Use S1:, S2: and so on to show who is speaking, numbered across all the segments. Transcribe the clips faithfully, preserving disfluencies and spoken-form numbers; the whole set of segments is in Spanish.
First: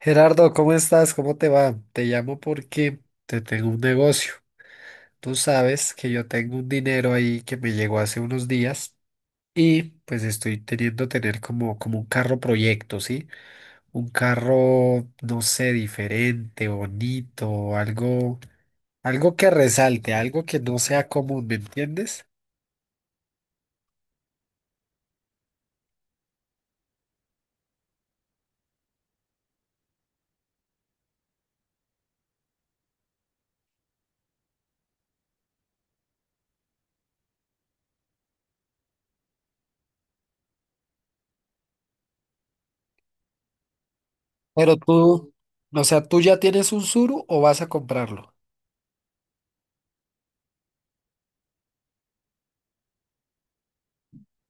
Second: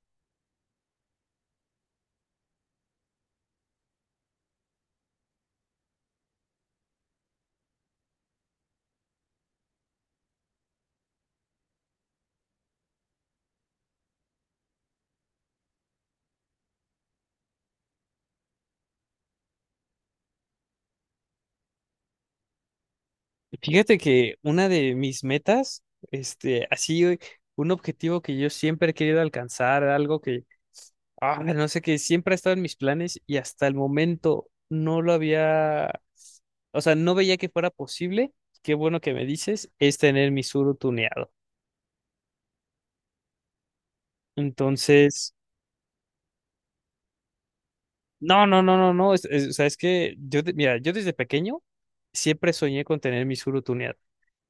S1: Gerardo, ¿cómo estás? ¿Cómo te va? Te llamo porque te tengo un negocio. Tú sabes que yo tengo un dinero ahí que me llegó hace unos días y pues estoy teniendo tener como, como un carro proyecto, ¿sí? Un carro, no sé, diferente, bonito, algo, algo que resalte, algo que no sea común, ¿me entiendes?
S2: Fíjate que una de mis metas, este, así eh, un objetivo que yo siempre he querido alcanzar, algo que, ah, no sé, que siempre ha estado en mis planes y hasta el momento no lo había, o sea, no veía que fuera posible, qué bueno que me dices, es tener mi suru tuneado.
S1: Pero tú,
S2: Entonces,
S1: o sea, ¿tú ya tienes un Suru o vas a comprarlo?
S2: no, no, no, no, no, es, es- o sea, es que yo, de- mira, yo desde pequeño siempre soñé con tener mi suru tuneado.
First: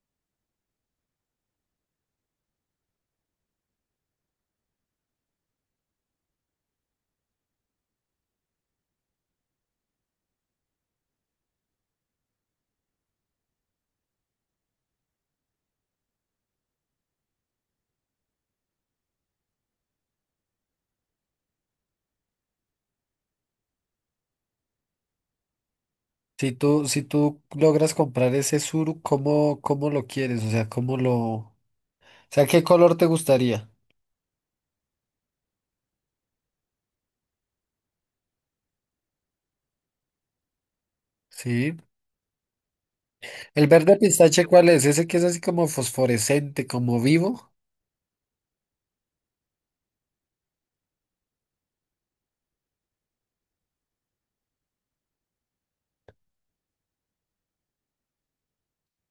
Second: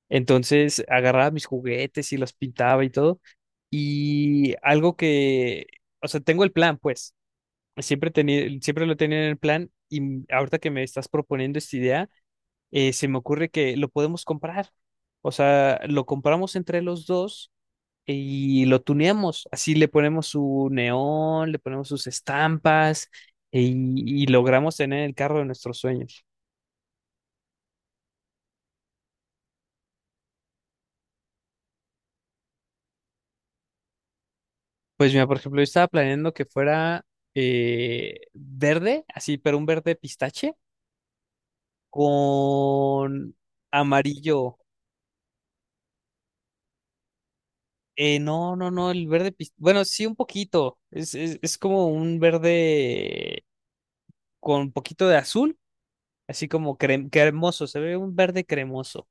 S2: Entonces agarraba mis juguetes y los pintaba y todo. Y algo que, o sea, tengo el plan, pues, siempre tenía, siempre lo tenía en el plan y m- ahorita que me estás proponiendo esta idea, eh, se me ocurre que lo podemos comprar. O sea, lo compramos entre los dos y lo tuneamos. Así le ponemos su neón, le ponemos sus estampas eh, y, y logramos tener el carro de nuestros sueños.
S1: Si tú, si tú logras comprar ese suru, ¿cómo, cómo lo quieres? O sea, ¿cómo lo... O sea, ¿qué color te gustaría?
S2: Pues mira, por ejemplo, yo estaba planeando que fuera eh, verde, así, pero un verde pistache
S1: Sí.
S2: con
S1: ¿El verde pistache
S2: amarillo.
S1: cuál es? Ese que es así como fosforescente, como vivo.
S2: Eh, no, no, no, el verde pistache. Bueno, sí, un poquito. Es, es, es como un verde con un poquito de azul, así como crem- cremoso. Se ve un verde cremoso.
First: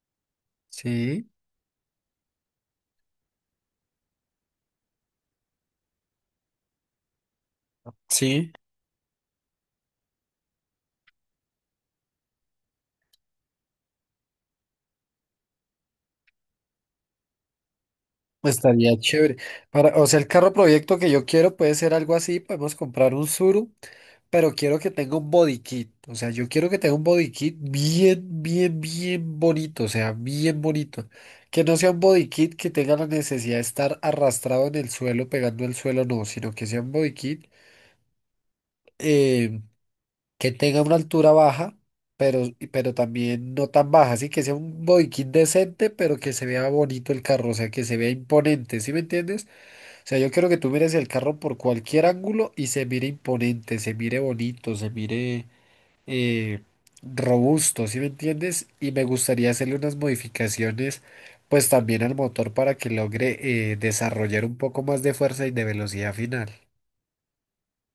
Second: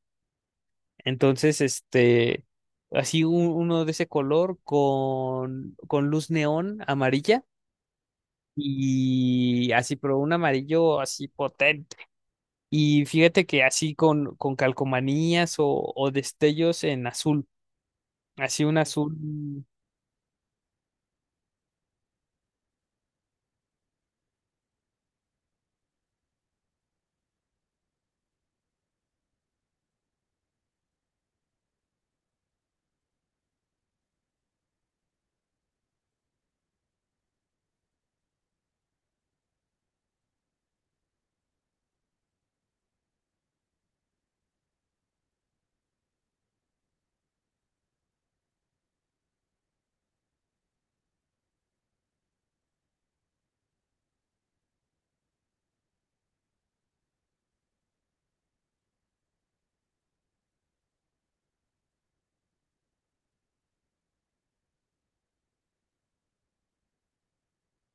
S1: Sí.
S2: Entonces, este, así un- uno de ese color con, con luz neón amarilla.
S1: Sí.
S2: Y así, pero un amarillo así potente. Y fíjate que así con, con calcomanías o, o destellos en azul, así un
S1: Estaría
S2: azul.
S1: chévere. Para, o sea, el carro proyecto que yo quiero puede ser algo así. Podemos comprar un Suru, pero quiero que tenga un body kit. O sea, yo quiero que tenga un body kit bien, bien, bien bonito. O sea, bien bonito. Que no sea un body kit que tenga la necesidad de estar arrastrado en el suelo, pegando el suelo, no, sino que sea un body kit eh, que tenga una altura baja, pero, pero también no tan baja. Así que sea un body kit decente, pero que se vea bonito el carro. O sea, que se vea imponente. ¿Sí me entiendes? O sea, yo quiero que tú mires el carro por cualquier ángulo y se mire imponente, se mire bonito, se mire eh, robusto, ¿sí me entiendes? Y me gustaría hacerle unas modificaciones, pues también al motor para que logre eh, desarrollar un poco más de fuerza y de velocidad final.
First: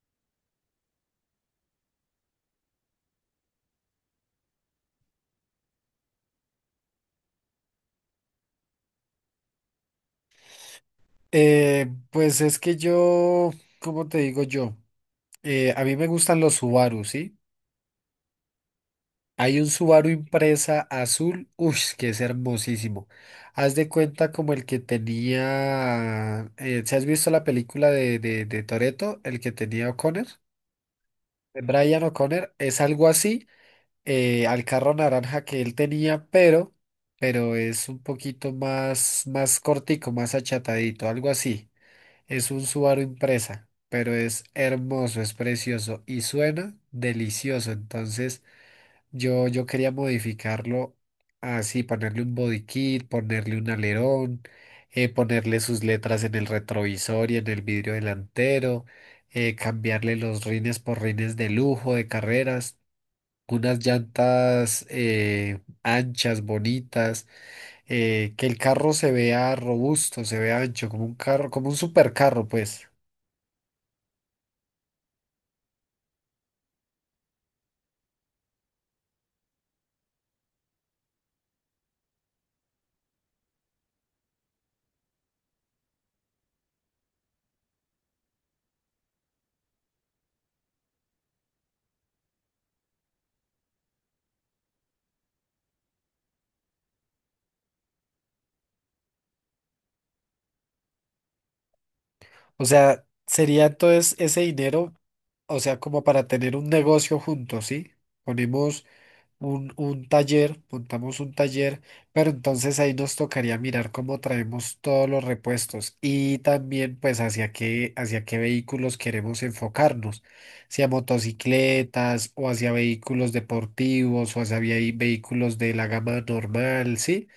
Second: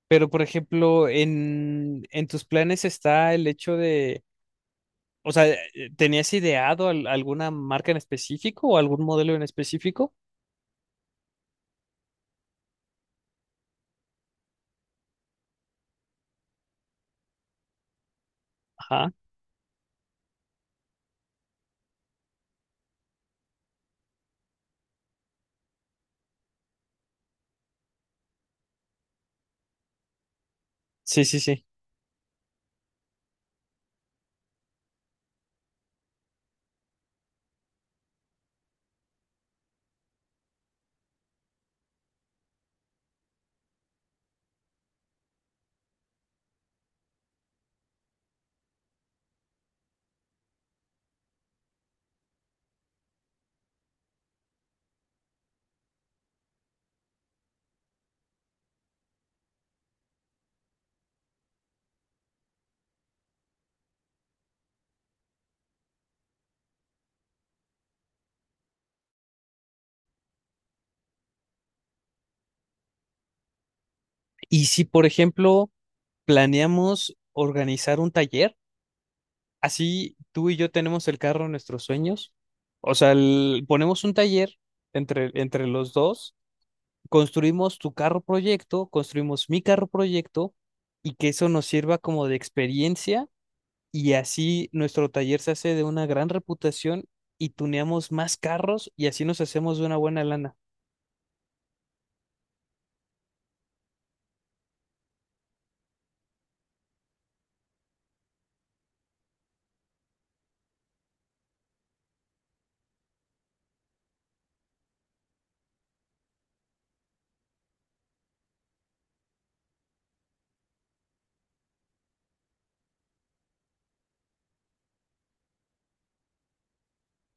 S2: Pero por ejemplo, en, en tus planes está el hecho de, o sea, eh, ¿tenías ideado al- alguna marca en específico o algún modelo en específico?
S1: Eh, pues es que yo, ¿cómo te digo yo? Eh, a mí me gustan los Subaru, ¿sí?
S2: Ajá,
S1: Hay un Subaru Impresa azul, uy, que es hermosísimo. Haz de cuenta como el que tenía, eh, ¿si has visto la película de, de, de Toretto? El que tenía O'Connor,
S2: sí, sí,
S1: de
S2: sí.
S1: Brian O'Connor, es algo así, eh, al carro naranja que él tenía, pero, pero es un poquito más, más cortico, más achatadito, algo así. Es un Subaru Impresa, pero es hermoso, es precioso y suena delicioso, entonces... Yo, yo quería modificarlo así, ponerle un body kit, ponerle un alerón, eh, ponerle sus letras en el retrovisor y en el vidrio delantero, eh, cambiarle los rines por rines de lujo, de carreras, unas llantas eh, anchas, bonitas, eh, que el carro se vea robusto, se vea ancho, como un carro, como un supercarro, pues.
S2: Y si por ejemplo planeamos organizar un taller, así tú y yo tenemos el carro en nuestros sueños, o sea, el- ponemos un taller entre, entre los dos, construimos tu carro proyecto, construimos mi carro proyecto y que eso nos sirva como de experiencia y así nuestro taller se hace de una gran reputación y tuneamos más carros y así nos hacemos de una buena lana.
S1: O sea, sería entonces ese dinero, o sea, como para tener un negocio juntos, ¿sí? Ponemos un, un taller, montamos un taller, pero entonces ahí nos tocaría mirar cómo traemos todos los repuestos y también pues hacia qué, hacia qué vehículos queremos enfocarnos, si a motocicletas o hacia vehículos deportivos o hacia vehi- vehículos de la gama normal, ¿sí?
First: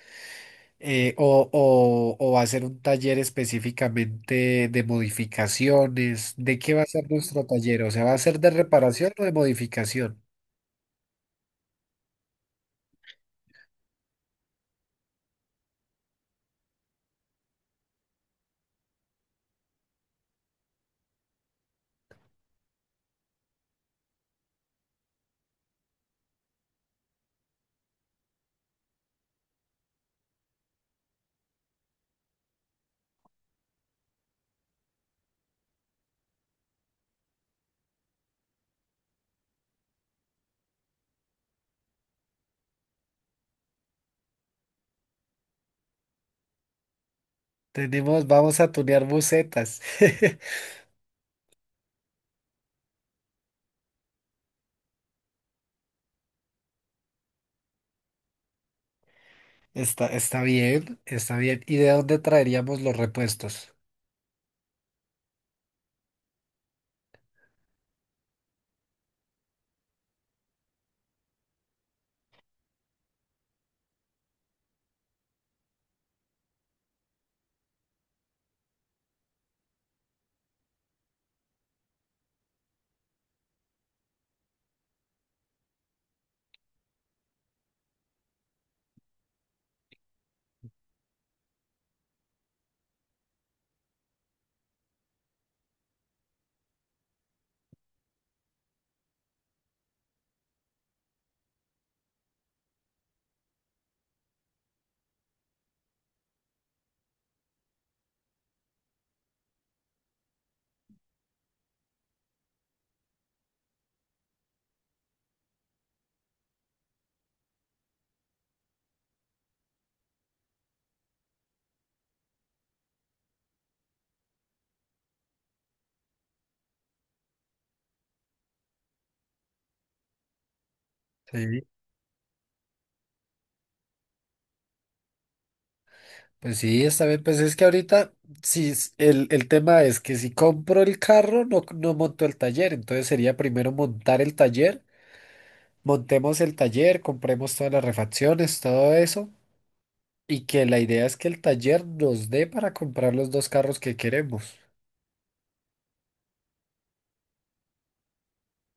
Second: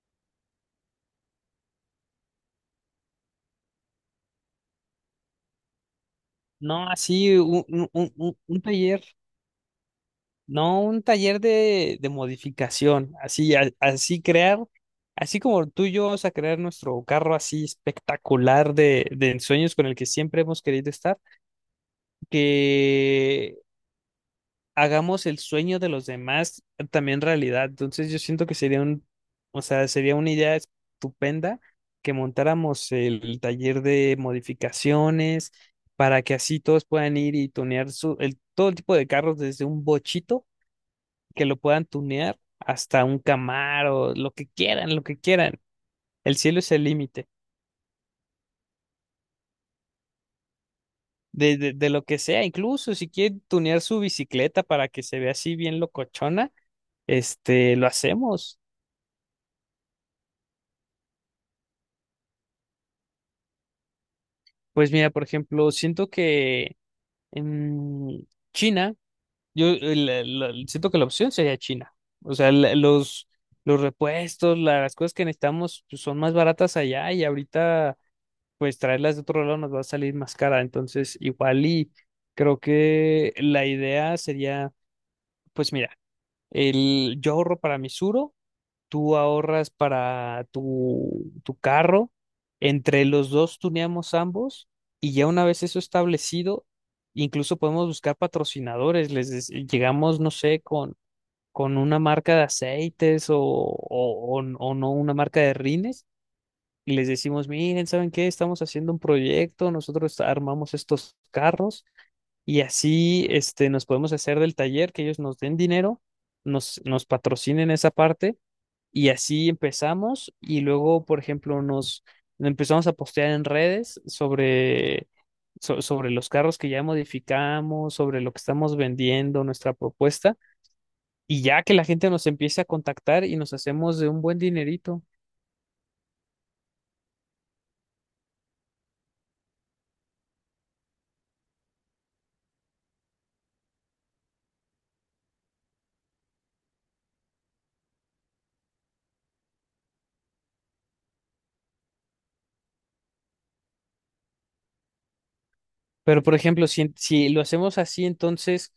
S1: Eh, o, o, o va a ser un taller específicamente de modificaciones. ¿De qué va a
S2: No,
S1: ser
S2: así
S1: nuestro
S2: un,
S1: taller?
S2: un-
S1: O sea,
S2: un-
S1: ¿va a
S2: un-
S1: ser de
S2: un taller,
S1: reparación o de modificación?
S2: no un taller de, de modificación, así, a- así crear, así como tú y yo vamos a crear nuestro carro así espectacular de, de ensueños con el que siempre hemos querido estar, que hagamos el sueño de los demás también realidad. Entonces yo siento que sería un, o sea, sería una idea estupenda que montáramos el taller de modificaciones para que así todos puedan ir y tunear su, el, todo tipo de carros desde un bochito que lo puedan tunear hasta un Camaro, lo que quieran, lo que quieran. El cielo es el límite.
S1: Tenemos, vamos a tunear bucetas.
S2: De, de, de lo que sea, incluso si quieren tunear su bicicleta para que se vea así bien locochona, este, lo hacemos.
S1: Está, está bien, está bien. ¿Y de dónde traeríamos los repuestos?
S2: Pues mira, por ejemplo, siento que en China, yo eh, la- la- siento que la opción sería China. O sea, la- los, los repuestos, la- las cosas que necesitamos pues, son más baratas allá y ahorita pues traerlas de otro lado nos va a salir más cara. Entonces, igual y creo que la idea sería, pues mira, el, yo ahorro para mi Suro, tú ahorras para tu, tu carro, entre los dos tuneamos ambos y ya una vez eso establecido, incluso podemos buscar patrocinadores, les des- llegamos, no sé, con, con una marca de aceites o, o, o n- o no una marca de rines y les decimos, miren, ¿saben qué? Estamos haciendo un proyecto, nosotros armamos estos carros y así este, nos podemos hacer del taller, que ellos nos den dinero, nos, nos patrocinen esa parte y así empezamos y luego, por ejemplo, nos empezamos a postear en redes sobre, so- sobre los carros que ya modificamos, sobre lo que estamos vendiendo, nuestra propuesta, y
S1: Sí.
S2: ya que la gente nos empiece a contactar y nos hacemos de un buen dinerito.
S1: Pues sí, está bien. Pues es que ahorita, sí, es- el, el tema es que si compro el carro, no, no monto el taller. Entonces sería primero montar el taller, montemos el taller, compremos todas las refacciones, todo eso. Y que la idea es que el taller nos dé para comprar los dos carros que queremos.
S2: Pero, por ejemplo, si, si lo hacemos así, entonces,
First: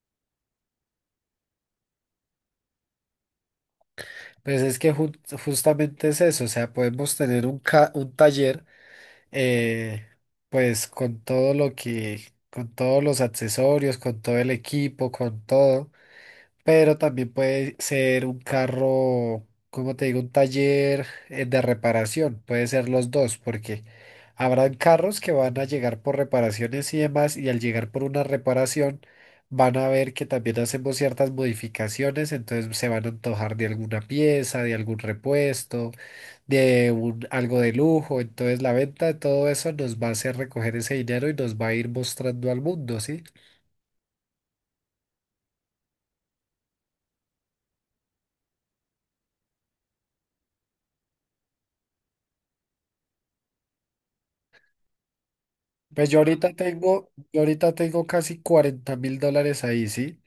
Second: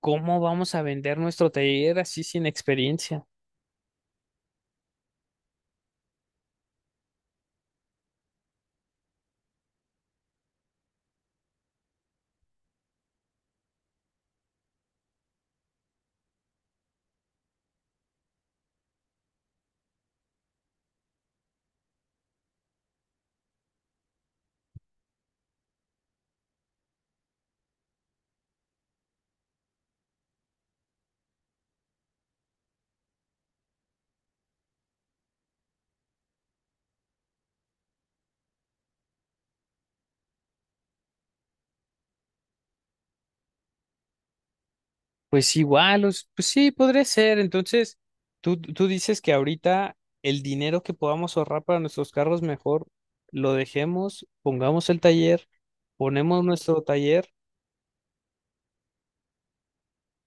S2: ¿cómo vamos a vender nuestro taller así sin experiencia?
S1: Pues es que ju- justamente es eso, o sea, podemos tener un, ca- un taller. eh, pues con todo lo que, con todos los accesorios, con todo el equipo, con todo, pero también puede ser un carro, como te digo, un taller eh, de reparación, puede ser los dos, porque habrán carros que van a llegar por reparaciones y demás, y al llegar por una reparación van a ver que también hacemos ciertas modificaciones, entonces se van a antojar de alguna pieza, de algún repuesto de un- algo de lujo. Entonces la venta de todo eso nos va a hacer recoger ese dinero y nos va a ir mostrando al mundo, ¿sí?
S2: Pues igual, os- pues sí, podría ser. Entonces, tú, tú dices que ahorita el dinero que podamos ahorrar para nuestros carros, mejor lo dejemos, pongamos el taller,
S1: Pues yo
S2: ponemos
S1: ahorita
S2: nuestro
S1: tengo,
S2: taller.
S1: yo ahorita tengo casi cuarenta mil dólares ahí, ¿sí?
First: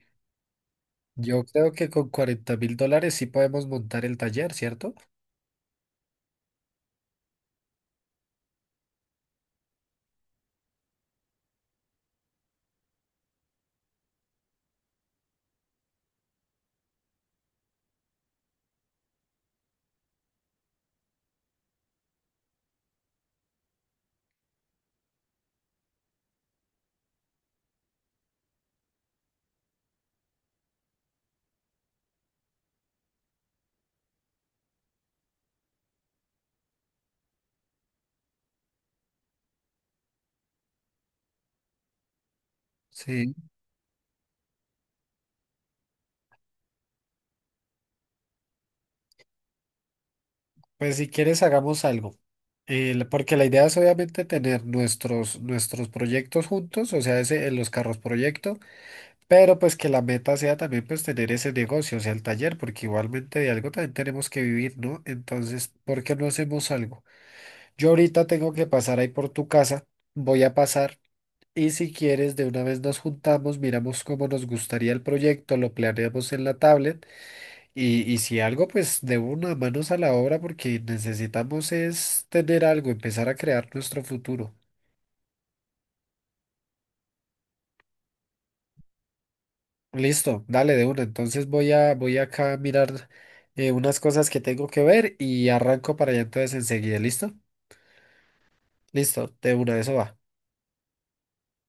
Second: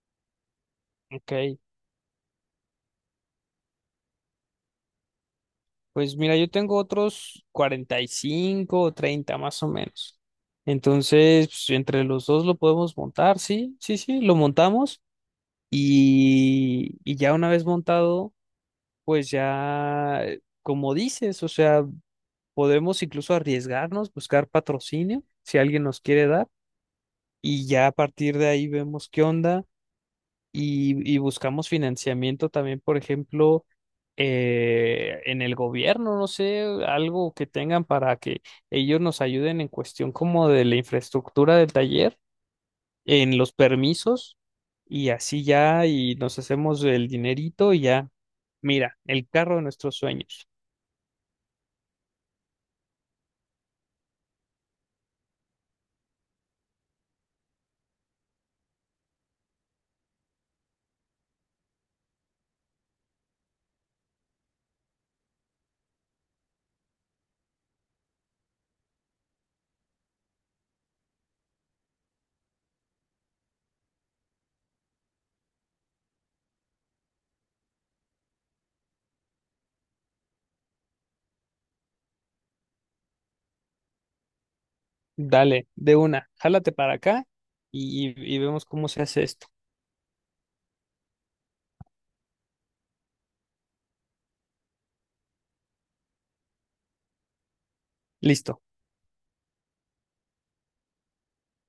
S1: Yo
S2: Ok,
S1: creo que con cuarenta mil dólares sí podemos montar el taller, ¿cierto?
S2: pues mira, yo tengo otros cuarenta y cinco o treinta más o menos. Entonces, pues, entre los dos lo podemos montar, sí, sí, sí, lo montamos y, y ya una vez montado, pues ya, eh, como dices, o sea, podemos incluso arriesgarnos, buscar patrocinio, si alguien nos quiere dar, y ya a partir de ahí vemos qué onda y, y buscamos financiamiento también, por ejemplo, eh, en el gobierno, no sé, algo que tengan para que ellos nos ayuden en cuestión como de la infraestructura del taller,
S1: Sí.
S2: en los permisos, y así ya, y nos hacemos el dinerito y ya, mira, el carro de nuestros sueños.
S1: Pues si quieres hagamos algo. Eh, la- porque la idea es obviamente tener nuestros, nuestros proyectos juntos, o sea, ese, en los carros proyecto. Pero pues que la meta sea también pues tener ese negocio, o sea, el taller, porque igualmente de algo también tenemos que vivir, ¿no? Entonces, ¿por qué no hacemos algo? Yo ahorita tengo que pasar ahí por tu casa, voy a pasar y si quieres de una vez nos juntamos, miramos cómo nos gustaría el proyecto, lo planeamos en la tablet y, y si algo pues de una manos a la obra porque necesitamos es tener algo, empezar a crear nuestro futuro.
S2: Dale, de una, jálate para acá y, y y vemos cómo se hace esto.
S1: Listo, dale de una. Entonces voy a voy acá a mirar eh, unas cosas que tengo que ver y arranco para allá entonces enseguida. ¿Listo?
S2: Listo.
S1: Listo, de una, eso va.